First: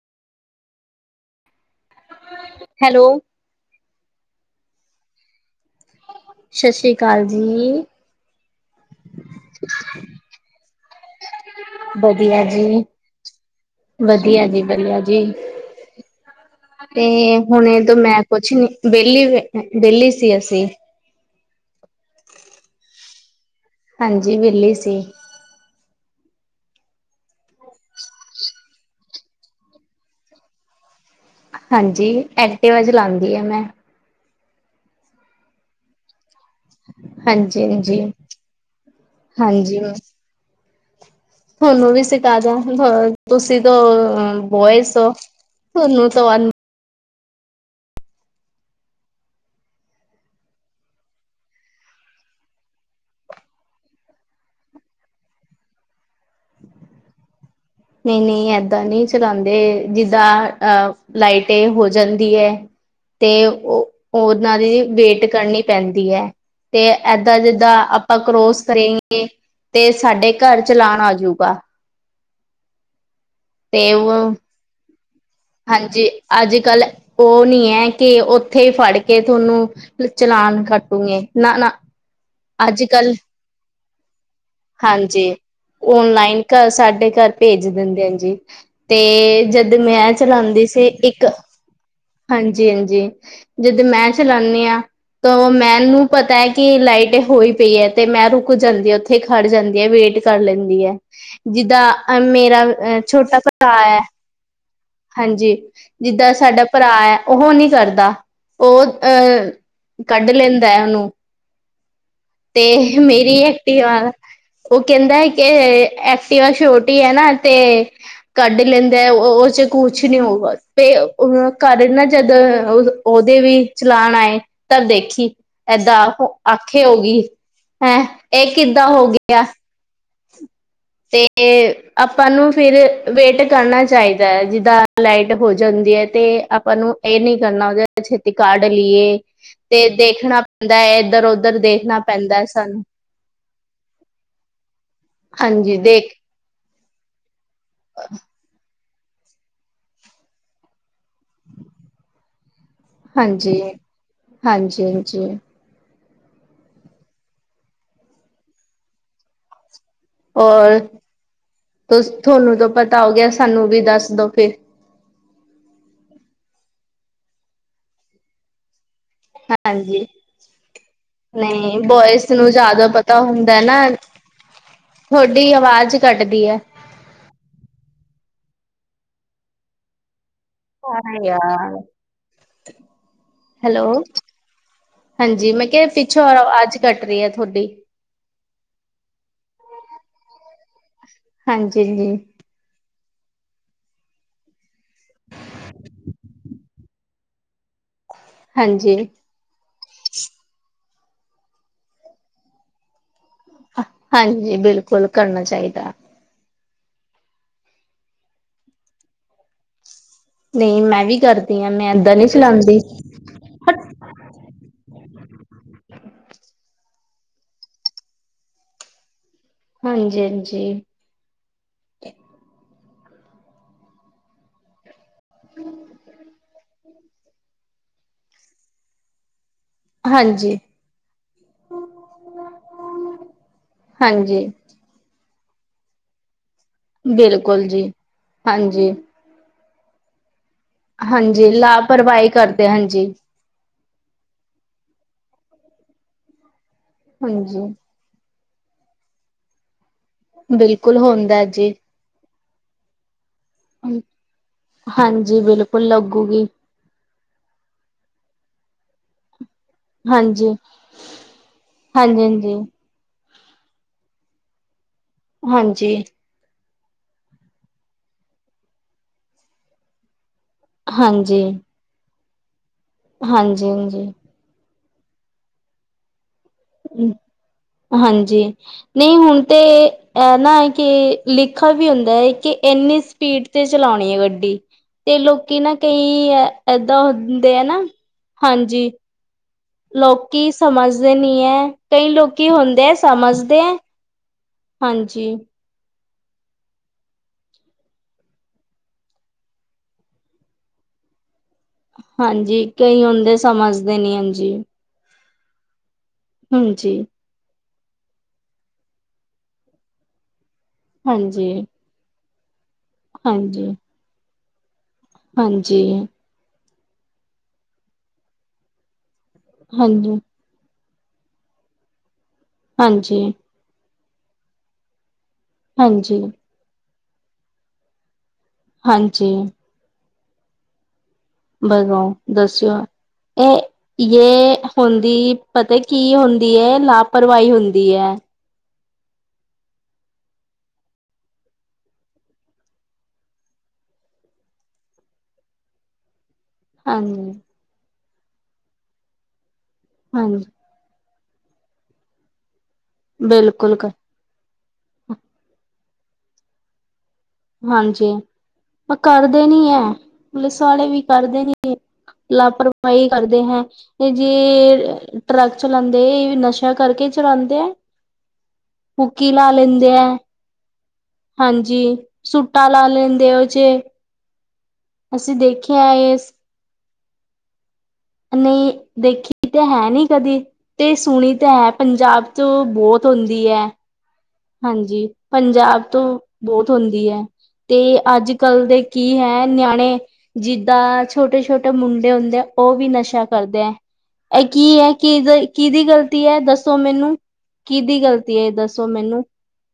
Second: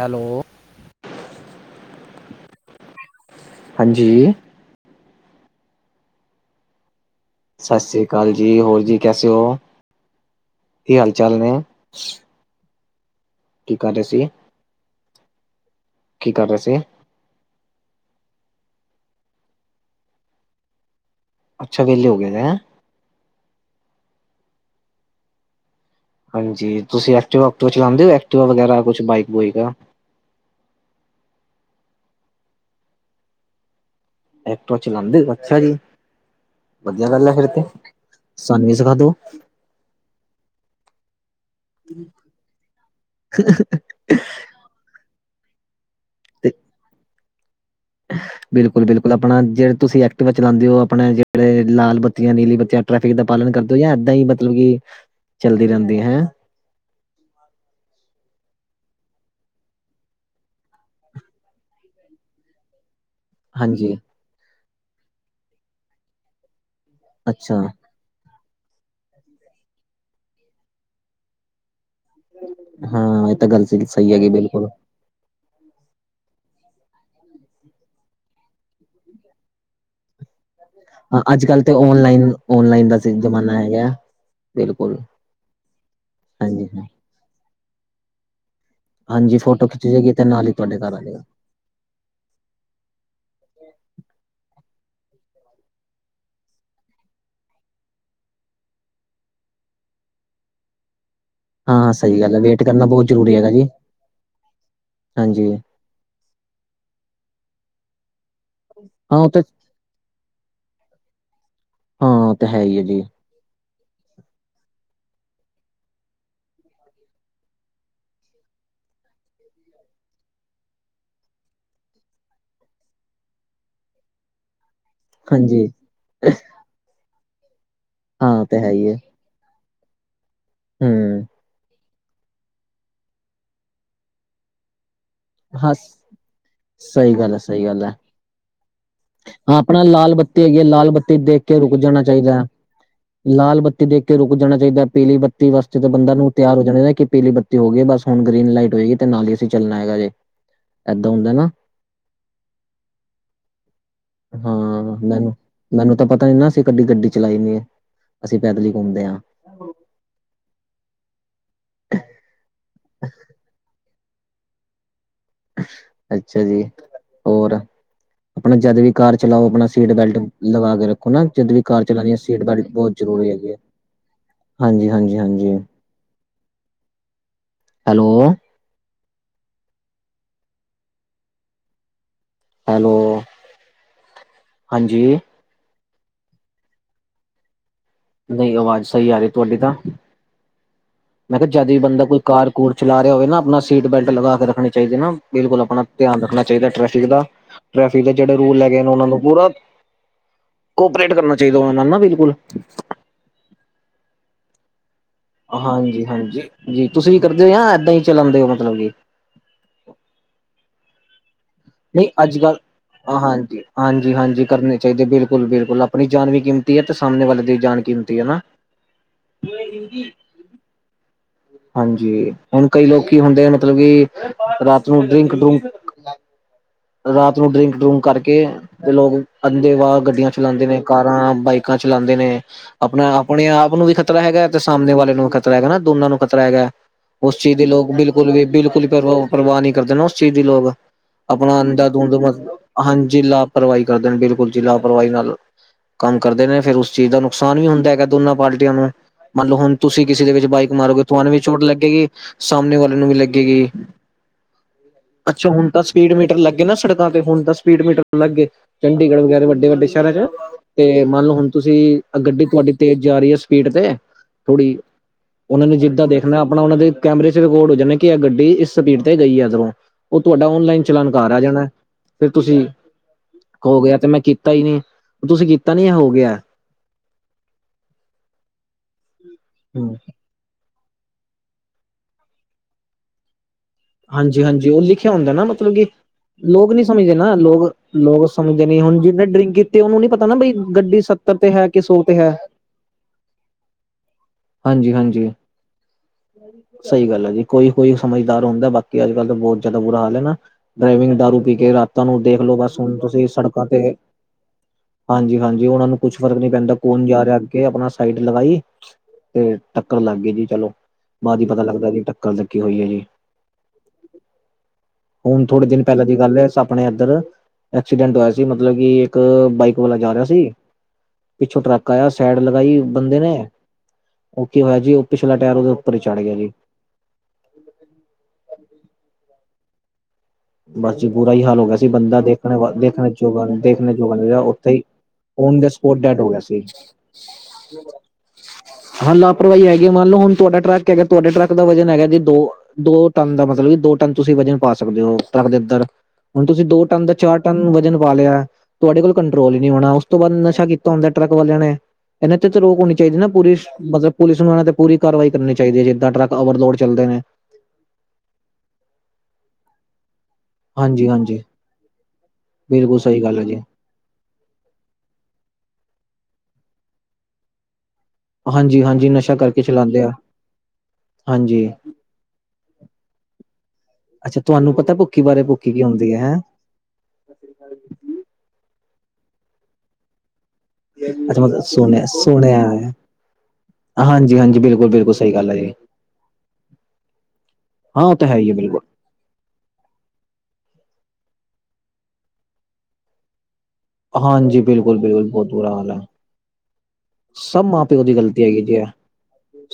Hello hello ਹਾਂਜੀ ਸਾਛੀ ਕਾਲ ਜੀ। ਸਛੀ ਕਾਲ ਜੀ ਹੋਰ ਜੀ ਕੈਸੇ ਓਂ ਕੀ ਹਾਲ-ਚਾਲ ਨੇ? ਵਧੀਆ ਜੀ, ਕੀ ਕਰ ਰਹੇ ਸੀ ਵਧੀਆ ਜੀ ਵਧੀਆ ਜੀ। ਕੀ ਕਰ ਰਏ ਸੀ? ਤੇ ਹੁਣ ਦੋਂ ਮੈਂ ਕੁਛ ਨ ਵੇਲੀ ਵੇਲੀ ਸੀ ਅਸੀਂ। ਅੱਛਾ ਵੇਲੀ ਹੋ ਗਏਂ ਹੈਂ? ਹਾਂਜੀ ਵੇਲੇ ਸੀ। ਹਾਂਜੀ ਤੁਸੀਂ ਐਕਵਾ ਐਕਟੁਆ ਚਲਾਂਦੇ ਐਕਟਵਾ ਵਗੈਰਾ ਕੁਛ ਬਾਈਕ ਬੂਈਕ? ਹਾਂਜੀ ਐਕਟੀਵਾ ਚਲਾਦੀ ਆ ਮੈ। ਐਕਟਵਾ ਚਲਾ ਦੇਓ ਬਛਾ ਜੀ। ਵਦੀਆ ਗੱਲ ਐ ਫੇਰ ਤੇ ਹਾਂਜੀ ਹਾਂਜੀ। ਸਾਨੂੰ ਵੀ ਸੀਖਾਦੋ। ਹਾਂਜੀ ਧੁਨੂੰ ਵੀ ਸੀਖਾ ਦ ਆ ਤੁਸੀਂ ਤਾਂ ਬੋਈਸ ਓ ਧੁਨੂੰ ਤਾਂ ਬੇਲਕੁਲ-ਬੇਲਕੁਲ ਆਪਣਾ ਜੇੜੇ ਤੁਸੀਂ ਐਕਟਵਾ ਚਲਾਦੇ ਓ ਅਪਨੇ ਜੇੜੇ ਲਾਲ ਬੱਤੀਆਂ ਨੀਲੀ ਬੱਤੀਆ ਟੈਫਿਕ ਦਾ ਪਾਲਣ ਕਰਦੇ ਓ ਜਾਂ ਏਦਾਂ ਈ ਮਤਲੇ ਕੀ, ਚੱਲਦੀ ਰੈਂਦੀ ਐ, ਹੈਂ? ਨਈ-ਨਈ ਐਦਾਂ ਨੀ ਚਲਾਦੇ ਜੀਦਾ ਅ ਲਾਈਟ ਏ ਹੋ ਜਾਂਦੀ ਐ [inaudible] ਤੇ ਓ ਹਾਂਜੀ ਓਨਾਂ ਦੀ ਵੇਟ ਕਰਨੀ ਪੈਂਦੀ ਐ ਤੇ ਐਦਾਂ ਅੱਛਾ ਜੀਦਾਂ ਆ ਆ ਕਰੋਸ ਕਰੇਗੇ ਤੇ ਸਾਡੇ ਘਰ ਚਲਾਨ ਆਜੂਗਾ। ਹਾਂ ਏ ਤਾਂ ਗੱਲ ਤੇਰੀ ਤੇ ਸਈ ਹੈਗੀ ਉਹ ਬੇਲਕੁਲ। ਹਾਂਜੀ ਅੱਜ-ਕੱਲ ਓ ਨੀ ਐ ਕੇ ਓਥੇ ਈ ਫੜ ਕੇ ਧੋਨੂੰ, ਨ ਚਲਾਣ ਹਾਂ ਅੱਜ-ਕੱਲ ਤੇ ਓਨਲਾਈਨ, ਅੱਜ ਓਨਲਾਈਨ ਦਾ ਕੱਲ ਜ਼ਮਾਨਾ ਹੈਗਾ ਆ। ਹਾਂਜੀ ਓਨਲਾਈਨ ਹਾਂਜੀ ਘਰ ਹਾਂ ਸਾਡੇ ਘਰ ਭੇਜ ਦਿੰਦੇ ਆ ਜੀ। ਤੇ ਹਾਂਜੀ ਫੋਟੋ ਜਦ ਖਿੱਚੀ ਮੈਂ ਜਾਏਗੀ ਤੇ ਨਾਲ ਹੀ ਚਲਾਂਦੀ ਤੁਹਾਡੇ ਸੀ ਘਰ ਆ ਜਾਏਗਾ ਇਕ, ਹਾਂਜੀ-ਹਾਂਜੀ। ਜਦ ਮੈਂ ਚਲਾਂਦੀ ਆਂ ਤੋ ਮੈਨੂੰ ਪਤਾ ਐ ਕੀ ਲਾਈਟ ਹੋਈ ਪਈ ਏ ਤੇ ਮੈਂ ਰੁਕ ਜਾਂਦੀ ਓਥੇ ਏਥੇ ਖੜ ਜਾਂਦੀ ਐ ਵੇਟ ਕਰ ਲੈਂਦੀ ਐ। ਹਾਂ ਜਿਦਾਂ ਹਾਂ ਸਹੀ ਅ ਗੱਲ ਹੈ ਵੇਟ ਮੇਰਾ ਕਰਨਾ ਅ ਬਹੁਤ ਜ਼ਰੂਰੀ ਛੋਟਾ ਹੈਗਾ ਜੀ ਭਰਾ ਐ। ਹਾਂਜੀ ਜਿੱਦਾਂ ਸਾਡਾ ਭਰਾ ਐ ਓਹੋ ਨੀ ਕਰਦਾ ਓ ਹਾਂ ਉਹ ਤੇ ਅਹ ਕੱਢ ਲੈਂਦਾ ਓਨੂੰ, ਹਾਂ ਉਹ ਹੈ ਹੀ ਹੈ ਤੇ ਜੀ ਮੇਰੀ ਐਕਟੀਵਾ ਓ ਕੈਂਦਾ ਐ ਕੇ ਐਕਟਿਵਾ ਛੋਟੀ ਐ ਨਾ ਤੇ ਕੱਢ ਲੈਂਦਾ ਅ ਓ-ਓ ਚ ਕੁਛ ਨੀ ਹੋਊਗਾ ਤੇ ਓ ਕਾਰਨ ਨਾ ਜਦ ਓਦੇ ਵੀ ਚਲਾਨ ਆਏ। ਤਰ ਦੇਖੀ ਹਾਂਜੀ ਏਦਾਂ ਆਖੇ ਹੋਗੀ, ਹੈਂ ਹਾਂ ਏ ਉਹ ਤੇ ਹੈ ਕਿੱਦਾਂ ਹੀ ਹੈ ਹੋ ਗੇ ਗੇਆ ਹਮ ਤੇ ਤੇ ਆਪਾਂ ਨੂੰ ਫਿਰ ਵੇਟ ਕਰਨਾ ਚਾਈਦਾ ਐ ਜਿੱਦਾਂ ਲਾਈਟ ਹੋ ਹਾਂ ਜਾਂਦੀ ਐ ਤੇ ਆਪਾਂ ਨੂੰ ਸਹੀ ਏ ਗੱਲ ਨਈ ਹੈ ਸਹੀ ਕਰਨਾ ਗੱਲ ਹੈ ਹੁੰਦਾ ਛੇਤੀ ਕਾਢ ਲੀਏ। ਹਾਂ ਆਪਨਾ ਲਾਲ ਬੱਤੀ ਹੈਗੀ ਏ ਲਾਲ ਬੱਤੀ ਦੇਖ ਕੇ ਉਧਰ ਰੁਕ ਦੇਖਣਾ ਜਾਨਾ ਚਾਈਦਾ ਐ। ਪੈਂਦਾ ਸਾਨੂੰ ਲਾਲ ਬੱਤੀ ਦੇਖ ਕੇ ਰੁਕ ਜਾਨਾ ਚਾਈਦਾ ਪੀਲੀ ਬੱਤੀ ਹਾਂਜੀ ਵਾਸਤੇ ਤਾਂ ਦੇਖ ਬੰਦਾ ਨੂੰ ਤਿਆਰ ਹੋ ਜਾਨਾ ਚਾਈਦਾ ਕੇ ਪੀਲੀ ਬੱਤੀ ਹੋਗੀ ਐ ਬਸ ਹੁਨ ਗ੍ਰੀਨ ਲਾਈਟ ਹੋਏਗੀ ਤੇ ਨਾਲ ਈ ਅਸੀਂ ਚੱਲਨਾ ਹੈਗਾ ਜੇ ਏਦਾਂ ਹੁੰਦਾ ਨਾ, ਹਾਂਜੀ ਹਾਂ ਹਾਂਜੀ-ਹਾਂਜੀ ਮੈਨੂੰ ਮੈਨੂੰ ਤਾਂ ਪਤਾ ਨੀ ਨਾ ਅਸੀਂ ਕੱਡੀ ਗੱਡੀ ਚਲਾਈ ਨੀ ਐ ਅਸੀਂ ਪੈਦਲ ਈ ਘੁੰਮਦੇ ਆਂ। ਹੋਰ, ਤੁ ਥੋਨੂੰ ਤਾਂ ਪਤਾ ਹੋ ਗੇਆ ਸਾਨੂੰ ਵੀ ਦੱਸ ਦੋ ਫਿਰ। ਅੱਛਾ ਜੀ, ਹੋਰ ਆਪਨਾ ਜਦ ਵੀ ਕਾਰ ਚਲਾਓ ਆਪਨਾ ਸੀਟ ਹਾਂਜੀ ਬੈਲਟ ਲਗਾ ਕੇ ਰੱਖੋ ਨਾ, ਜਦ ਵੀ ਨਹੀਂ ਕਾਰ ਚਲਾਨੀ ਆ ਬੋਇਸ ਸੀਟ ਨੂੰ ਬੈਲਟ ਜ਼ਿਆਦਾ ਬੋਤ ਪਤਾ ਜ਼ਰੂਰੀ ਹੈਗੀ ਆ। ਹੁੰਦਾ ਨਾ ਤੁਹਾਡੀ ਹਾਂਜੀ-ਹਾਂਜੀ-ਹਾਂਜੀ। ਆਵਾਜ਼ ਕੱਟਦੀ ਹੈ। ਹੈਲੋ ਕੋਨ ਐ ਯਾਰ ਹੈਲੋ ਹੈਲੋ, ਹਾਂਜੀ ਮੈਂ ਕਿਆ ਫਿ ਛੋਰਾ, ਵਾਜ ਕੱਟ ਰਈ ਐ ਥੋਡੀ। ਨਈਂ ਆਵਾਜ਼ ਸਈ ਆ ਰਈ ਤੁਆਡੀ ਤਾਂ। ਮੈਂ ਕਿਆ ਜਦ ਵੀ ਬੰਦਾ ਹਾਂਜੀ-ਹਾਂਜੀ ਕੋਈ ਕਾਰ ਕੂਰ ਚਲਾ ਰਿਆ ਹੋਵੇ ਨਾ ਆਪਨਾ ਸੀਟ ਬੈਲਟ ਲਗਾ ਕੇ ਰੱਖਨੀ ਚਾਈਦੀ ਨਾ, ਬਿਲਕੁਲ ਆਪਨਾ ਧਿਆਨ ਰੱਖਨਾ ਚਾਈਦਾ ਟ੍ਰੈਫਿਕ ਦਾ। ਟ੍ਰੈਫਿਕ ਦੇ ਜੇੜੇ ਰੂਲ ਹੈਗੇ ਨੇ ਓਨਾਂ ਹਾਂਜੀ ਨੂੰ ਪੂਰਾ ਕੋਪਰੇਟ ਕਰਨਾ ਚਾਈਦਾ ਓਨਾਂ ਨੂੰ ਨਾ ਬਿਲਕੁਲ। ਹਾਂਜੀ ਬਿਲਕੁਲ ਕਰਨਾ ਚਾਈਦਾ। ਹਾਂਜੀ ਹਾਂਜੀ। ਜੀ ਤੁਸੀਂ ਵੀ ਕਰਦੇ ਓਂ ਜਾਂ ਏਦਾਂ ਈ ਚਲਾਂਦੇ ਓਂ ਮਤਲਬ ਕੀ। ਨਈਂ ਮੈਂ ਵੀ ਕਰਦੀ ਆਂ, ਮੈਂ ਏਦਾਂ ਨੀ ਚਲਾਂਦੀ। ਹਾਂਜੀ-ਹਾਂਜੀ ਕਰਨੇ ਚਾਈਦੇ ਬਿਲਕੁਲ-ਬਿਲਕੁਲ ਆਪਨੀ ਜਾਨ ਵੀ ਕੀਮਤੀ ਐ ਤੇ ਸਾਮਣੇ ਵਾਲੇ ਦੀ ਜਾਨ ਕੀਮਤੀ ਐ ਨਾ। ਹਾਂਜੀ-ਹਾਂਜੀ। ਹਾਂਜੀ, ਹੁਨ ਕਈ ਲੋਕੀ ਹੁੰਦੇ ਆ ਮਤਲਬ ਕੀ ਰਾਤ ਨੂੰ ਡਰਿੰਕ- ਡਰੂੰਕ ਰਾਤ ਨੂੰ ਡਰਿੰਕ-ਡਰੂੰਕ ਕਰਕੇ ਤੇ ਲੋਕ ਅੰਨੇਵਾਅ ਗੱਡੀਆਂ ਚਲਾਂਦੇ ਹਾਂਜੀ-ਹਾਂਜੀ ਨੇ, ਕਾਰਾਂ ਬਾਈਕਾਂ ਚਲਾਂਦੇ ਨੇ। ਆਪਨਾ ਆਪਨੇ ਆਪ ਨੂੰ ਵੀ ਖ਼ਤਰਾ ਹੈਗਾ ਤੇ ਸਾਮਣੇ ਵਾਲੇ ਨੂੰ ਵੀ ਖ਼ਤਰਾ ਹੈਗਾ ਨਾ ਦੋਨਾਂ ਨੂੰ ਖ਼ਤਰਾ ਹੈਗਾ। ਉਸ ਚੀਜ਼ ਦੀ ਬਿਲਕੁਲ ਲੋਕ ਜੀ ਬਿਲਕੁਲ ਵੀ ਬਿਲਕੁਲ ਹਾਂਜੀ ਪਰਵਾਹ ਨੀ ਕਰਦੇ ਨਾ ਓਸ ਚੀਜ਼ ਦੀ ਲੋਗ। ਹਾਂਜੀ ਹੁਨ ਆਂਦਾ ਦੂੰਦ ਲਾਪਰਵਾਹੀ ਮਤਲਬ ਕਰਦੇ ਹਾਂਜੀ ਲਾ ਲਾਪਰਵਾਈ ਕਰਦੇ ਨੇ ਬਿਲਕੁਲ ਜੀ ਲਾਪਰਵਾਈ ਨਾਲ ਕੰਮ ਕਰਦੇ ਨੇ ਫਿਰ ਉਸ ਚੀਜ਼ ਦਾ ਨੁਕਸਾਨ ਵੀ ਹਾਂਜੀ ਹੁੰਦਾ ਹੈਗਾ ਦੋਨਾਂ ਪਾਲਟੀਆਂ ਨੂੰ। ਮੰਨਲੋ ਹੁਨ ਤੁਸੀਂ ਕਿਸੇ ਦੇ ਵਿੱਚ ਬਾਈਕ ਬਿਲਕੁਲ ਮਾਰੋਗੇ ਤਆਨੂੰ ਵੀ ਹੁੰਦਾ ਚੋਟ ਜੀ ਲੱਗੇਗੀ। ਸਾਮਣੇ ਵਾਲੇ ਨੂੰ ਵੀ ਲੱਗੇਗੀ। ਹਾਂਜੀ ਅੱਛਾ ਹੁਣ ਬਿਲਕੁਲ ਤਾਂ ਲ ਸਪੀਡ ਮੀਟਰ ਲੱਗੇਏ ਨਾ ਸੜਕਾਂ ਤੇ ਹੁਣ ਤਾਂ ਸਪੀ ਮੀਟਰ ਲੱਗਗੇ, ਚੰਡੀਗੜ੍ਹ ਵਗੈਰਾ ਵੱਡੇ-ਵੱਡੇ ਸ ਚਲਾ ਜਾਉ, ਹਾਂਜੀ ਤੇ ਮੰਨ ਲੋ ਹੁਣ ਤੁਸੀਂ ਹਾਂਜੀ ਗੱਡੀ ਤੁਹਾਡੀ ਤੇਜ਼ ਜਾ ਰਹੀ ਅੇ ਸਪੀਡ ਤੇ, ਥੋੜ੍ਹੀ, ਉਹਨਾਂ ਨੂੰ ਹਾਂਜੀ ਹਾਂਜੀ ਜਿੱਦਾਂ ਦੇਖ ਮੈ, ਆਪਣਾ ਉਹ ਦੇ ਕੈਮਰੇ ਚ' ਰਿਕਾਰਡ ਹੋ ਜਾਣੇ ਕਿ, ਇਹ ਗੱਡੀ ਇਸ ਸਪੀਡ ਤੇ ਗਈ ਇੱਧਰੋਂ ਉਹ ਤੁਹਾਡਾ ਔਨਲਾਈਨ ਚਲਾਣ ਘਰ ਆ ਹਾਂਜੀ ਜਾਣਾ, ਫਿਰ ਤੁਸੀਂ ਕਉਗੇ ਅੇ ਹਾਂਜੀ ਤੇ ਮੈਂ ਕੀਤਾ ਈ ਨਹੀ। ਤੁਸੀਂ ਕੀਤਾ ਨੀ ਇਹ ਹੋ ਗਿਆ ਅੇ। ਹਾਂਜੀ। ਨਹੀਂ ਹੁਣ ਤੇ ਹੂੰ, ਇਹਨਾ ਐ ਕਿ ਲਿਖਾ ਵੀ ਹੁੰਦਾ ਅੇ ਕਿ ਇੰਨੀ ਸ ਸਪੀਡ ਤੇ ਚਲਾਉਣੀ ਅੇ ਹਾਂਜੀ ਗੱਡੀ, ਹਾਂਜੀ ਉਹ ਲਿਖਿਆ ਤੇ ਹੁੰਦਾ ਲੋਕੀ ਮਤਲਬ ਨਾ ਕਿ ਕਈ, ਲੋਕ ਨੀ ਏਦਾਂ ਸਮਝਦੇ ਨਾ ਹੁੰਦੇ ਆ ਲੋਕ ਨਾ ਲੋਕ ਸਮਝਦੇ ਨੀ, ਹਾਂਜੀ ਹੁਣ ਜਿਹੇ ਡਰਿੰਕ ਕੀ ਤੀ ਉਹਨੂੰ ਨੀ ਪਤਾ ਨਾ ਲੋਕੀ ਬਈ, ਗੱਡੀ ਸਮਝਦੇ ਸੱਤਰ ਨੀ ਤੇ ਹੈ ਕਿ ਸੌ ਕਈ ਤੇ ਹੈ। ਲੋਕੀ ਹੁੰਦੇ ਆ ਸਮਝਦੇ ਹੈ ਹਾਂਜੀ-ਹਾਂਜੀ, ਹਾਂਜੀ ਸਹੀ ਗੱਲ ਅੇ ਜੀ ਕੋਈ-ਕੋਈ ਸਮਝਦਾਰ ਹੁੰਦਾ ਬਾਕੀ ਬਾਕੀ ਅੱਜ-ਕੱਲ ਤਾਂ ਬਹੁਤ ਜ਼ਿਆਦਾ ਬੁਰਾ ਹਾਲ ਹੈ ਨਾ, ਡਰਾਈਵਿੰਗ ਦਾਰੂ ਪੀ ਕੇ ਰਾ ਤੁਹਾਨੂੰ, ਦੇਖ ਲਓ ਹਾਂਜੀ ਬਸ ਹੁਣ ਕਈ ਤੁਸੀਂ ਹੁੰਦੇ ਸੜਕਾਂ ਤੇ ਸਮਝਦੇ ਨੀ ਹਾਂਜੀ ਹਾਂਜੀ- ਹਾਂਜੀ ਉਹ, ਨਾਂ ਨੂੰ ਕੁੱਛ ਫਰਕ ਨੀ ਪੈਂਦਾ ਹਾਂਜੀ ਕੌਣ ਜਾ ਰਿਹਾ ਅੱਗੇ ਆਪਣਾ। ਸਾਈਡ ਲਗਾਈ ਤੇ, ਟੱਕਰ ਲੱਗ ਗਈ ਜੀ ਚਲੋ, ਬਾਅਦ ਹੀ ਹਾਂਜੀ ਪਤਾ ਲੱਗਦਾ ਜੀ। ਗੱਲ ਤ ਕੀ ਹੋਈ ਹੈ ਜੀ। ਹਾਂਜੀ। ਹੁਣ ਥੋੜੇ ਹਾਂਜੀ ਦਿਨ ਪਹਿਲਾਂ ਦੀ ਗੱਲ ਹੈ ਆਪਣੇ ਇੱਧਰ, ਐਕਸੀਡੈਂਟ ਹੋਇਆ ਸੀ ਮਤਲਬ ਕਿ ਇੱਕ ਬਾਈਕ ਵਾਲਾ ਜਾ ਹਾਂਜੀ ਰਿਹਾ ਸੀ, ਪਿੱਛੋਂ ਟਰੱਕ ਆਇਆ ਸੈਡ ਲਗਾਈ ਹਾਂਜੀ ਬੰਦੇ ਨੇ। ਉਹਓ ਕੀ ਹੋਇਆ ਜੀ ਉਹ ਪਿਛਲਾ ਟਾਇਰ ਉਹਦੇ ਉੱਪਰ ਹੀ ਚੜ ਹਾਂਜੀ ਗਿਆ ਜੀ। ਹਾਂਜੀ। ਬਸ ਜੀ ਬੁਰਾ ਹੀ ਹਾਲ ਹੋ ਗਿਆ ਸੀ ਬਗਾਓ ਬੰਦਾ ਦੇਖਣ ਵ ਦੱਸਿਓ ਦੇਖਣ ਯਗਾ ਇਹ ਦੇਖਣੇ ਯੋ ਯੇ ਉੱਥੇ ਹੀ। ਹੁੰਦੀ ਓਨ ਦਾ ਪਤਾ ਸਪੋਟ ਕੀ ਡੈਡ ਹੋ ਗਿਆ ਹੁੰਦੀ ਸੀ। ਹੈ ਲਾਪਰਵਾਹੀ ਹੁੰਦੀ ਹੈ ਹਾਂ ਲਾਪਰਵਾਹੀ ਹੈਗੀ ਹੈ ਮੰਨ ਲਓ ਹੁਣ, ਤੁਹਾਡਾ ਟਰੱਕ ਹੈਗਾ ਤੁਹਾਡੇ ਟਰੱਕ ਦਾ ਵਜਨ ਹੈਗਾ ਜੀ ਦੋ ਦੋ ਟਨ ਦਾ ਮਤਲਬ ਕਿ ਦੋ ਟਨ ਤੁਸੀਂ ਵਜਨ ਪਾ ਸਕਦੇ ਹੋ। ਰੱਖ ਇਧਰ, ਹੁਣ ਤੁਸੀਂ ਦੋ ਟਨ ਦਾ ਹਾਂਜੀ ਚਾਰ ਟਨ, ਵਜਨ ਪਾ ਲਿਆ ਤੁਹਾਡੇ ਕੋਲ ਕੰਟਰੋਲ ਹੀ ਨਹੀਂ ਹੋਣਾ। ਉਸ ਤੋਂ ਬਾਅਦ ਹਾਂਜੀ ਨਸ਼ਾ ਕੀਤਾ ਹੁੰਦਾ ਟਰੱਕ ਵਾਲਿਆਂ ਨੇ, ਇਹਨਾਂ ਤੇ ਤਾਂ ਰੋਕ ਹੋਣੀ ਚਾਹੀਦੀ ਨਾ ਪੂਰੀ ਬਿਲਕੁਲ ਮਤਲਬ। ਪੁਲਿਸ ਨੂੰ ਇਹਨਾਂ ਤੇ ਪੂਰੀ ਕਾਰਵਾਈ ਕਰਨੀ ਚਾਹੀਦੀ ਹੈ ਜਿੱਦਾਂ ਟਰੱਕ ਅਵਰ ਦੌੜ ਚੱਲਦੇ ਨੇ। ਹਾਂਜੀ। ਮੈਂ ਕਰਦੇ ਨੀ ਹੈ। ਪੁਲਿਸ ਵਾਲੇ ਵੀ ਹਾਂਜੀ ਕਰਦੇ ਹਾਂਜੀ ਨੇ ਬਿਲਕੁਲ ਲਾਪਰਵਾਹੀ ਸਹੀ ਗੱਲ ਕਰਦੇ ਹੈ। ਜੀ ਇਹ ਜੇ, ਟਰੱਕ ਚਲਾਉਂਦੇ ਆ ਨਸ਼ਿਆਂ ਕਰਕੇ ਚਲਾਉਂਦੇ ਆ। ਹਾਂਜੀ ਹਾਂਜੀ ਪੁਕੀ ਨਸ਼ਾ ਲਾ ਕਰਕੇ ਲੈਂਦੇ ਚਲਾਉਂਦੇ ਆ। ਹਾਂਜੀ। ਸੂਟਾ ਲਾ ਲੈਂਦੇ ਹੋ ਜੀ। ਅੱਛਾ ਤੁਹਾਨੂੰ ਪਤਾ ਭੁੱਕੀ ਬਾਰੇ ਭੁੱਕੀ ਕੀ ਹੁੰਦੀ ਇਹ ਹੈਂ। ਨਹੀਂ, ਦੇਖੀ ਤਾਂ ਹੈ ਨੀ ਕਦੇ। ਅਤੇ ਸੁਣੀ ਅੱਛਾ ਤਾਂ ਮਤਲਬ ਹੈ ਸੁਣਿਆ ਪੰਜਾਬ 'ਚ ਸੁਣਿਆ ਹੈ ਬਹੁਤ ਹੁੰਦੀ ਹੈ। ਹਾਂਜੀ ਬਿਲਕੁਲ ਹਾਂਜੀ। ਬਿਲਕੁਲ ਸਹੀ ਗੱਲ ਹੈ ਜੀ ਪੰਜਾਬ ਤੋਂ ਬਹੁਤ ਹੁੰਦੀ ਹੈ। ਤੇ ਹਾਂ ਉਹ ਤਾਂ ਅੱਜ ਹੈ ਹੀ ਹੈ ਕੱਲ੍ਹ ਬਿਲਕੁਲ ਦੇ ਕੀ ਹੈ ਨਿਆਣੇ ਜਿੱਦਾਂ ਛੋਟੇ- ਛੋਟੇ ਮੁੰਡੇ ਹੁੰਦੇ ਆ ਉਹ ਵੀ ਨਸ਼ਾ ਕਰਦੇ ਹੈ। ਇਹ ਹਾਂਜੀ ਕੀ ਹੈ ਬਿਲਕੁਲ ਕਿ ਬਿਲਕੁਲ ਬਹੁਤ ਬੁਰਾ ਕਿਹਦੀ ਹਾਲ ਗ਼ਲਤੀ ਹੈ ਦੱਸੋ ਮੈਨੂੰ। ਸਭ ਮਾਂ ਕਿਹਦੀ ਪਿਓ ਦੀ ਗ਼ਲਤੀ ਹੈ ਇਹ ਹੈਗੀ ਜੀ ਦੱਸੋ ਮੈਨੂੰ।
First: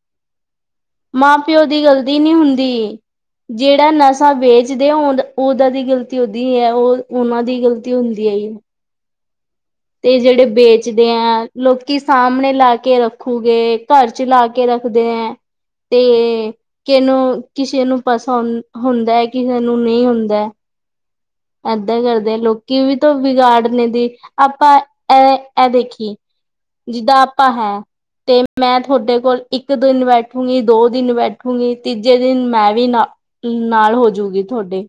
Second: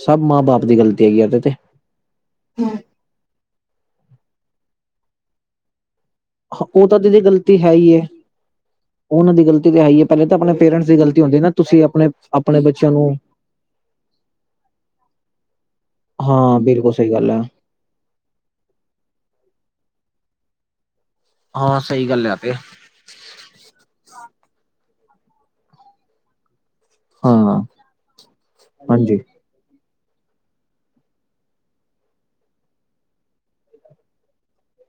ਸਭ ਮਾਂ- ਬਾਪ ਦੀ ਗੱਲਤੀ। ਮਾਂ- ਪਿਓ ਦੀ ਗਲਦੀ ਨਹੀਂ ਹੁੰਦੀ। ਜਿਹੜਾ ਨਸ਼ਾ ਵੇਚਦੇ ਆ ਓਦਾਂ ਦੀ ਗੱਲ ਉਹਦੀ ਹੈ ਉਹ ਓ ਤਾਂ ਦੀਦੀ ਉਮਾ ਦੀ ਹੈ ਗ਼ਲਤੀ ਹੀ ਹੈ ਹੁੰਦੀ ਆਈ ਐ ਉਹਨਾਂ ਦੀ ਗ਼ਲਤੀ ਤਾਂ ਹੈ ਹੀ ਹੈ ਤੇ ਪਹਿਲੇ ਤਾਂ ਜਿਹੜੇ ਆਪਣੇ ਪੇਰੈਂਟਸ ਦੀ ਵੇਚਦੇ ਗ਼ਲਤੀ ਆ ਹੁੰਦੀ ਨਾ ਤੁਸੀਂ ਲੋਕੀ ਆਪਣੇ ਸਾਹਮਣੇ ਆਪਣੇ ਲਾ ਬੱਚਿਆਂ ਕੇ ਨੂੰ ਰੱਖੂਗੇ ਘਰ ਚ ਲਾ ਕੇ ਰੱਖਦੇ ਹੈ ਤੇ ਹਾਂ ਬਿਲਕੁਲ ਸਹੀ ਗੱਲ ਹੈ ਕਿਨੂੰ, ਕਿਸੇ ਨੂੰ ਪਸ ਹੁੰਦਾ ਹੈ ਕਿਸੇ ਨੂੰ ਨਹੀਂ ਹੁੰਦਾ, ਹਾਂ ਇਦਾਂ ਸਹੀ ਗੱਲ ਕਰਦੇ ਆ ਹੈ ਤੇ ਲੋਕੀ ਵੀ ਤਾਂ ਬਗਾੜਨੇ ਦੀ ਆਪਾਂ ਇਹ ਇਹ ਦੇਖੀਏ, ਜਿੱਦਾਂ ਹਾਂ ਆਪਾਂ ਹੈ ਤੇ ਮੈਂ ਤੁਹਾਡੇ ਹਾਂਜੀ ਕੋਲ ਇੱਕ ਦਿਨ ਬੈਠੂੰਗੀ ਦੋ ਦਿਨ ਬੈਠੂਗੀ ਤੀਜੇ ਦਿਨ ਮੈਂ ਵੀ ਨਾ, ਨਾਲ ਹੋ ਜਾਊਗੀ ਤੁਹਾਡੇ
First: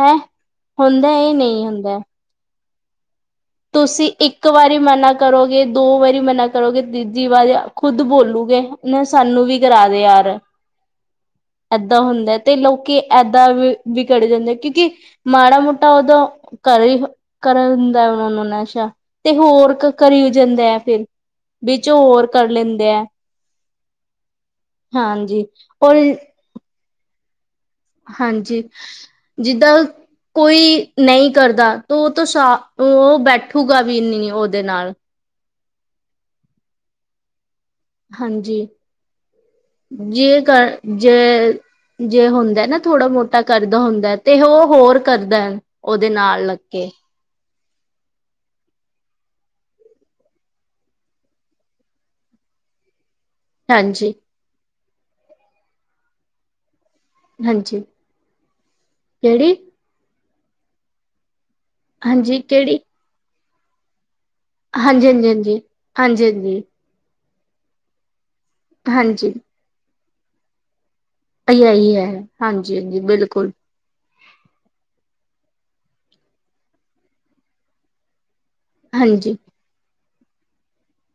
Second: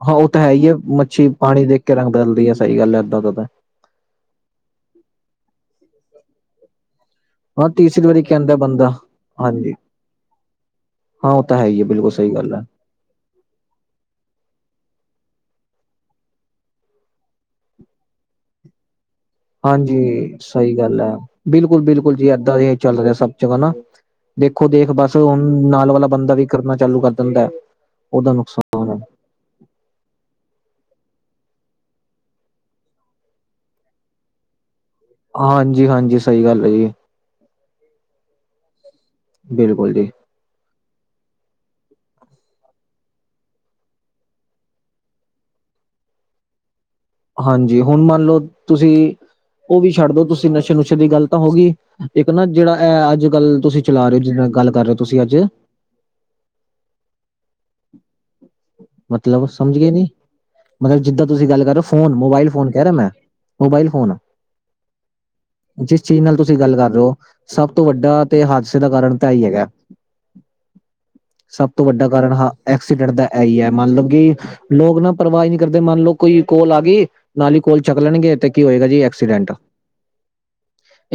ਹੈ। ਓ ਤਾਂ ਹੈ ਹੀ ਹੈ ਮੱਛੀ, ਪਾਣੀ ਦੇਖ ਕੇ ਰੰਗ ਬਦਲਦੀ ਹੈ ਸਹੀ ਗੱਲ ਇਦਾਂ ਤਾਂ ਤੁਸੀਂ ਇੱਕ ਵਾਰੀ ਮਨਾ ਕਰੋਗੇ ਦੋ ਵਾਰੀ ਮਨਾ ਕਰੋਗੇ, ਤੀਜੀ ਵਾਰੀ ਹਾਂ ਖੁੱਦ ਤੀਸਰੀ ਵਾਰੀ ਕਹਿੰਦਾ ਬੋਲੂਗੇ ਬੰਦਾ ਸਾਨੂੰ ਵੀ ਹਾਂਜੀ ਕਰਾ ਦੇ ਯਾਰ, ਹਾਂ ਉਹ ਤਾਂ ਹੈ ਹੀ ਹੈ ਏਦਾਂ ਬਿਲਕੁਲ ਸਹੀ ਹੁੰਦਾ ਗੱਲ ਤੇ ਹੈ ਲੋਕੀ, ਏਦਾਂ ਵੀ ਵਿਗੜ ਜਾਂਦੇ ਕਿਉਂਕਿ ਮਾੜਾ ਮੋਟਾ ਉਦੋਂ, ਕਰੀਬ ਕਰਨ ਦਾ ਉਹਨਾਂ ਨੂੰ ਨਸ਼ਾ, ਤੇ ਹੋਰ ਕਰੀ ਹਾਂਜੀ ਜਾਂਦਾ ਸਹੀ ਗੱਲ ਫਿਰ ਹੈ ਬਿਲਕੁਲ ਵਿੱਚ ਬਿਲਕੁਲ ਜੀ ਹੋਰ ਕਰ ਏਦਾਂ ਲੈਂਦੇ ਚੱਲ ਹੈ ਰਿਹਾ ਸਭ ਜਗ੍ਹਾ ਨਾ, ਦੇਖੋ ਦੇਖ ਬਸ ਹੁਣ ਹਾਂਜੀ ਨਾਲ ਔਰ ਵਾਲਾ ਬੰਦਾ ਵੀ ਕਰਨਾ ਚਾਲੂ ਕਰ ਦਿੰਦਾ ਉਹਦਾ ਹਾਂਜੀ ਨੁਕਸਾਨ ਹੈ ਜਿੱਦਾਂ, ਕੋਈ ਨਹੀਂ ਕਰਦਾ ਤਾਂ ਉਹ ਤੋਂ ਸਾ ਓ ਬੈਠੂਗਾ ਵੀ ਨਹੀਂ ਉਹਦੇ ਨਾਲ ਹਾਂਜੀ ਹਾਂਜੀ ਸਹੀ ਗੱਲ ਹੈ ਜੀ, ਹਾਂਜੀ। ਬਿਲਕੁਲ ਜੀ ਜੇ ਕਰ ਜੇ ਜੇ ਹੁੰਦਾ ਨਾ ਥੋੜਾ ਮੋਟਾ ਕਰਦਾ ਹੁੰਦਾ ਤੇ ਉਹ ਹੋਰ ਕਰਦਾ ਉਹਦੇ ਨਾਲ ਲੱਗੇ ਕੇ। ਹਾਂਜੀ। ਹੁਣ ਮੰਨ ਲਓ ਤੁਸੀਂ ਉਹ ਵੀ ਛੱਡ ਦੋ ਤੁਸੀਂ ਨਸ਼ੇ ਨੁਸ਼ੇ ਦੀ ਗੱਲ ਤਾਂ ਹੋਈ। ਇੱਕ ਨਾ ਜਿਹੜਾ ਇਹ ਅੱਜ ਗੱਲ ਤੁਸੀਂ ਚਲਾ ਹਾਂਜੀ ਰਹੇ ਹੋ ਜਿਹੜਾ ਗੱਲ ਕਰ ਰਹੇ ਹੋ ਤੁਸੀਂ ਅੱਜ ਹਾਂਜੀ। ਮਤਲਬ ਕਿਹੜੀ ਸਮਝ ਗੇ ਨਹੀਂ, ਮਤਲਬ ਜਿੱਦਾਂ ਤੁਸੀਂ ਗੱਲ ਕਰੋ ਫੋਨ ਹਾਂਜੀ ਮੋਬਾਇਲ ਫੋਨ ਕਿਹੜੀ ਕਹਿ ਰਿਹਾ ਮੈਂ ਮੋਬਾਇਲ ਫੋਨ, ਹਾਂਜੀ ਹਾਂਜੀ ਜਿਸ ਚੀਜ਼ ਹਾਂਜੀ ਨਾਲ ਤੁਸੀਂ ਹਾਂਜੀ ਗੱਲ ਕਰ ਰਹੇ ਹੋ। ਸਭ ਤੋਂ ਵੱਡਾ ਤੇ ਹਾਦਸੇ ਦਾ ਕਾਰਨ ਤਾਂ ਹਾਂਜੀ ਹਾਂਜੀ ਹੀ ਹੈਗਾ। ਇਹੀ ਸਭ ਤੋਂ ਇਹੀ ਹੈ ਵੱਡਾ ਕਾਰਨ ਹਾਂ ਹਾਂਜੀ ਹਾਂਜੀ ਐਕਸੀਡੈਂਟ ਦਾ ਐ ਬਿਲਕੁਲ ਹੀ। ਮੰਨਲਓ ਕਿ ਲੋਕ ਨਾ ਪਰਵਾਹ ਨਹੀਂ ਕਰਦੇ, ਮੰਨਲਓ ਕੋਈ ਕੋਲ ਆ ਗਈ ਨਾਲ ਹੀ ਕੋਲ ਚੈੱਕ ਲੈਣਗੇ ਤੇ ਕੀ ਹੋਏਗਾ ਜੀ ਹਾਂਜੀ ਐਕਸੀਡੈਂਟ,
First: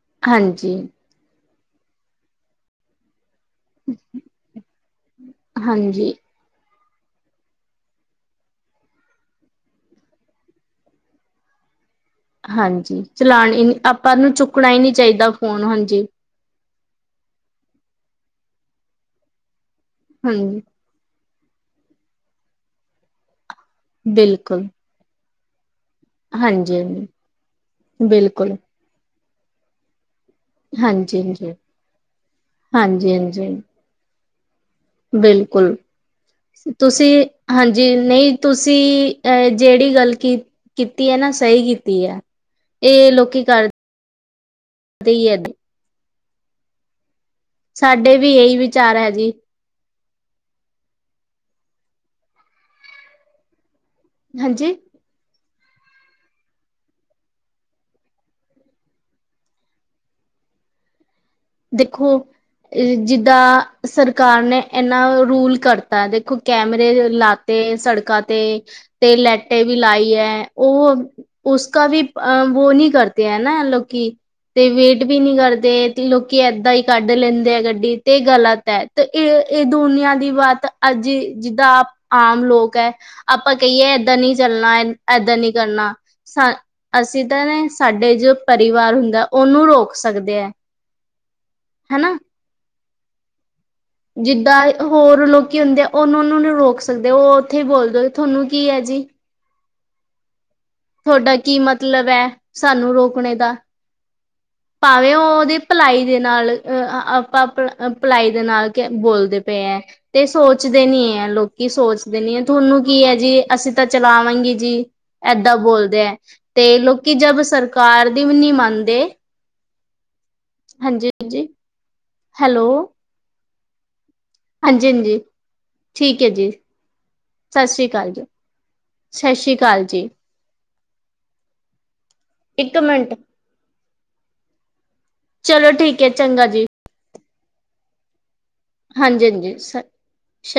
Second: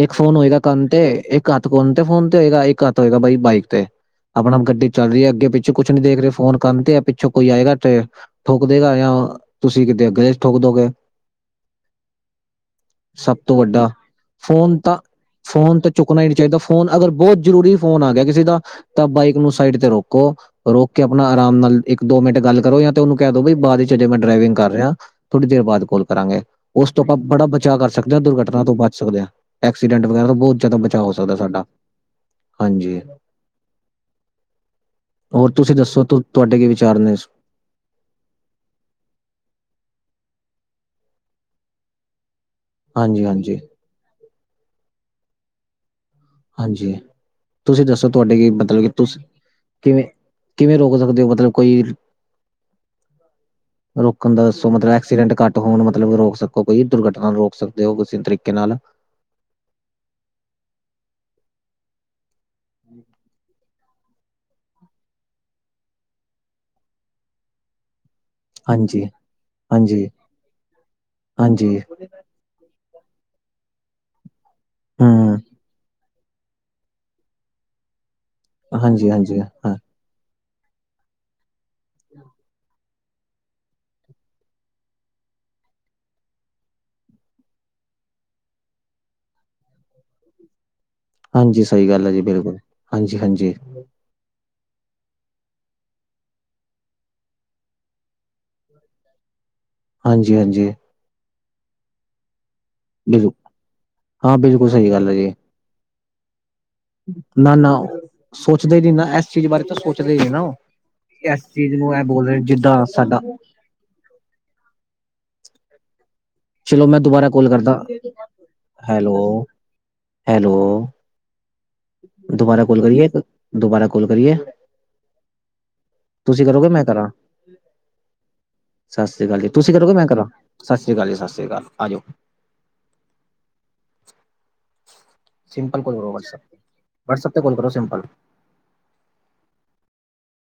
ਇੱਕ ਫੋਨ ਹੋਏਗਾ ਹਾਂਜੀ ਕੰਨ ਤੇ ਇੱ ਇੱਕ ਹੱਥ ਫੋਨ ਤੇ ਫੋਨ ਤੇ ਹੋਏਗਾ ਇਹ ਹੱਥ ਹੋਏਗਾ ਬਾਈ ਬਾਈਕ ਤੇ ਆਪਣੇ ਆਪ ਗੱਡੀ ਚੱਲ ਰਹੀ ਹੈ। ਅੱਗੇ ਪਿੱਛੇ ਕੁਛ ਨੀ ਹਾਂਜੀ ਦੇਖ ਰਹੇ ਫੋਨ ਕਰਨ ਤੇ ਪਿੱਛੋਂ ਕੋਈ ਆਏਗਾ ਤੇ ਠੋਕ ਦੇਗਾ ਜਾਂ ਤੁਸੀਂ ਕਿਤੇ ਗਲੀ ਚ ਠੋਕ ਦੋਗੇ ਹਾਂਜੀ ਸਭ ਚਲਾਣ ਤੋਂ ਹੀ ਵੱਡਾ ਆਪਾਂ ਨੂੰ ਚੁੱਕਣਾ ਫੋਨ ਹੀ ਨਹੀਂ ਤਾਂ ਚਾਹੀਦਾ ਫੋਨ ਤਾਂ ਹਾਂਜੀ ਚੁੱਕਣਾ ਹੀ ਨਹੀਂ ਚਾਹੀਦਾ। ਫੋਨ ਅਗਰ ਬਹੁਤ ਜ਼ਰੂਰੀ ਫੋਨ ਆ ਗਿਆ ਕਿਸੇ ਦਾ ਤਾਂ ਬਾਈਕ ਨੂੰ ਸਾਈਡ ਤੇ ਰੋਕੋ ਹਾਂਜੀ ਰੋ ਕਿ ਆਪਣਾ ਆਰਾਮ ਨਾਲ ਇੱਕ ਦੋ ਮਿੰਟ ਗੱਲ ਕਰੋ, ਜਾਂ ਤੇ ਉਹਨੂੰ ਕਹਿ ਦੋ ਬਾਅਦ ਵਿੱਚ ਮੈਂ ਡਰਾਈਵਿੰਗ ਬਿਲਕੁਲ ਕਰ ਰਿਹਾ। ਥੋੜੀ ਦੇਰ ਬਾਅਦ ਕੋਲ ਕਰਾਂਗੇ, ਹਾਂਜੀ ਉਸ ਤੋਂ ਹਾਂਜੀ ਆਪਾਂ ਬੜਾ ਬਚਾਅ ਕਰ ਸਕਦੇ ਹਾਂ, ਬਿਲਕੁਲ ਦੁਰਘਟਨਾ ਤੋਂ ਬਚ ਸਕਦੇ ਹਾਂ। ਐਕਸੀਡੈਂਟ ਵਗੈਰਾ ਦਾ ਬਹੁਤ ਜ਼ਿਆਦਾ ਬਚਾਅ ਹੋ ਹਾਂਜੀ ਸਕਦਾ ਹਾਂਜੀ ਸਾਡਾ ਹਾਂਜੀ। ਹੋਰ ਤੁਸੀਂ ਬਿਲਕੁਲ ਦੱਸੋ ਤੁਹਾਡੇ ਵਿਚਾਰ ਨੇ ਤੁਸੀਂ ਇਸ ਹਾਂਜੀ। ਨਹੀਂ ਤੁਸੀਂ ਅਹ ਜਿਹੜੀ ਗੱਲ ਕੀ ਕੀਤੀ ਹੈ ਨਾ ਸਹੀ ਕੀਤੀ ਹੈ। ਇਹ ਹਾਂਜੀ ਲੋਕੀ ਹਾਂਜੀ ਕਰਦੇ ਹੀ ਏ ਹਾਂਜੀ। ਤੁਸੀਂ ਦੱਸੋ ਸਾਡੇ ਵੀ ਤੁਹਾਡੇ ਕੀ ਇਹੀ ਮਤਲਬ ਕਿ ਵਿਚਾਰ ਹੈ ਤੁਸ ਜੀ ਕਿਵੇਂ -ਕਿਵੇਂ ਰੋਕ ਸਕਦੇ ਹੋ ਮਤਲਬ ਕੋਈ ਰੋਕਣ ਦਾ ਦੱਸੋ ਹਾਂਜੀ ਮਤਲਬ [inaudible] ਐਕਸੀਡੈਂਟ ਘੱਟ ਹੋਣ ਮਤਲਬ ਰੋਕ ਸਕੋ, ਕੋਈ ਦੁਰਘਟਨਾ ਨੂੰ ਰੋਕ ਸਕਦੇ ਹੋ ਕਿਸੇ ਤਰੀਕੇ ਨਾਲ ਦੇਖੋ। ਜਿੱਦਾਂ ਸਰਕਾਰ ਨੇ ਏਨਾ ਰੂਲ ਕਰਤਾ ਦੇਖੋ ਕੈਮਰੇ ਲਾ ਤੇ ਸੜਕਾਂ ਤੇ ਹਾਂਜੀ, ਤੇ ਲੈਟੇ ਵੀ ਹਾਂਜੀ, ਲਾਈ ਐ ਉਹ ਹਾਂਜੀ, ਉਸਕਾ ਵੀ ਅ ਵੋ ਨੀ ਕਰਦੇ ਹੈ ਨਾ ਲੋਕੀ, ਤੇ ਵੇਟ ਵੀ ਨਹੀਂ ਹੂੰ, ਕਰਦੇ ਲੋਕ ਕੀ ਏਦਾਂ ਹੀ ਕੱਢ ਲੈਂਦੇ ਆ ਗੱਡੀ, ਤੇ ਇਹ ਗਲਤ ਐ, ਤੇ ਹਾਂਜੀ, ਇਹ ਹਾਂਜੀ, ਇਹ ਹਾਂ, ਦੁਨੀਆਂ ਦੀ ਵਾਤ ਅੱਜੇ ਜਿੱਦਾਂ ਆਮ ਲੋਕ ਐ। ਆਪਾਂ ਕਹੀਏ ਏਦਾਂ ਨੀ ਚੱਲਣਾ ਏਦਾਂ ਨਹੀਂ ਕਰਨਾ। ਅਸੀਂ ਤਾਂ ਨਾ ਸਾਡੇ ਜੋ ਪਰਿਵਾਰ ਹੁੰਦਾ ਉਹਨੂੰ ਰੋਕ ਸਕਦੇ ਐ ਹਾਂਜੀ ਸਹੀ ਗੱਲ ਹੈ। ਜੀ ਬਿਲਕੁਲ ਹਾਂਜੀ -ਹਾਂਜੀ। ਜਿੱਦਾਂ ਹੋਰ ਲੋਕ ਹੁੰਦੇ ਆ ਉਹਨੂੰ, ਉਹਨੂੰ ਨ ਰੋਕ ਸਕਦੇ ਉਹ ਉੱਥੇ ਈ ਬੋਲਦੇ ਤੁਹਾਨੂੰ ਕੀ ਐ ਜੀ। ਹਾਂਜੀ -ਹਾਂਜੀ। ਤੁਹਾਡਾ ਕੀ ਮਤਲਬ ਐ ਸਾਨੂੰ ਬਿਲਕੁਲ ਰੋਕਣੇ ਦਾ ਹਾਂ ਬਿਲਕਲ [inaudible] ਭਾਵੇਂ ਉਹ ਉਹਦੀ ਭਲਾਈ ਦੇ ਨਾਲ ਅ ਆਪਾਂ ਨਾ, ਨਾ ਭਲਾਈ ਦੇ ਨਾਲ ਸੋਚਦੇ ਨੀ ਨਾ ਇਸ ਬੋਲਦੇ ਚੀਜ਼ ਪਏ ਬਾਰੇ ਤਾਂ ਐ ਸੋਚਦੇ ਹੀ ਤੇ ਨੀ ਨਾ ਉਹ ਸੋਚਦੇ ਨੀ ਐ ਇਸ ਲੋਕੀ, ਚੀਜ਼ ਨੂੰ ਇਹ ਸੋਚਦੇ ਬੋਲ ਨੀ ਰਹੇ ਐ ਜਿੱਦਾਂ ਤੁਹਾਨੂੰ ਕੀ ਐ ਸਾਡਾ ਜੀ ਅਸੀਂ ਤਾਂ ਚਲਾਵਾਂਗੀ ਜੀ ਏਦਾਂ ਬੋਲਦੇ ਐ। ਤੇ ਚਲੋ ਮੈਂ ਲੋਕੀ ਦੁਬਾਰਾ ਜਬ ਕਾਲ ਕਰਦਾ ਸਰਕਾਰ ਦੀ ਵੀ ਨਹੀਂ ਮੰਨਦੇ ਹੈਲੋ, ਹੈਲੋ। ਹਾਂਜੀ ਹਾਂਜੀ ਦੁਬਾਰਾ ਹੈਲੋ ਕਾਲ ਕਰੀਏ, ਦੁਬਾਰਾ ਕਾਲ ਕਰੀਏ। ਹਾਂਜੀ- ਹਾਂਜੀ। ਠੀਕ ਹੈ ਤੁਸੀਂ ਜੀ ਕਰੋਗੇ ਮੈਂ ਕਰਾਂ, ਸਤਿ ਸ੍ਰੀ ਅਕਾਲ ਜੀ ਸਤਿ ਸ੍ਰੀ ਅਕਾਲ ਜੀ ਤੁਸੀਂ ਕਰੋਗੇ ਮੈਂ ਕਰਾਂ ਸਤਿ ਸ਼੍ਰੀ ਅਕਾਲੀ ਜੀ-ਸਤਿ ਸ਼੍ਰੀ ਅਕਾਲ ਆ ਜਾਓ। ਇੱਕ ਮਿੰਟ [unintelligible] ਚਲੋ ਠੀਕ ਹੈਏ ਚੰਗਾ ਜੀ। ਵਟਸਐਪ ਤੇ ਗਲ ਕਰੋ ਸਿੰਪਲ। ਹਾਂਜੀ ਹਾਂਜੀ ਸ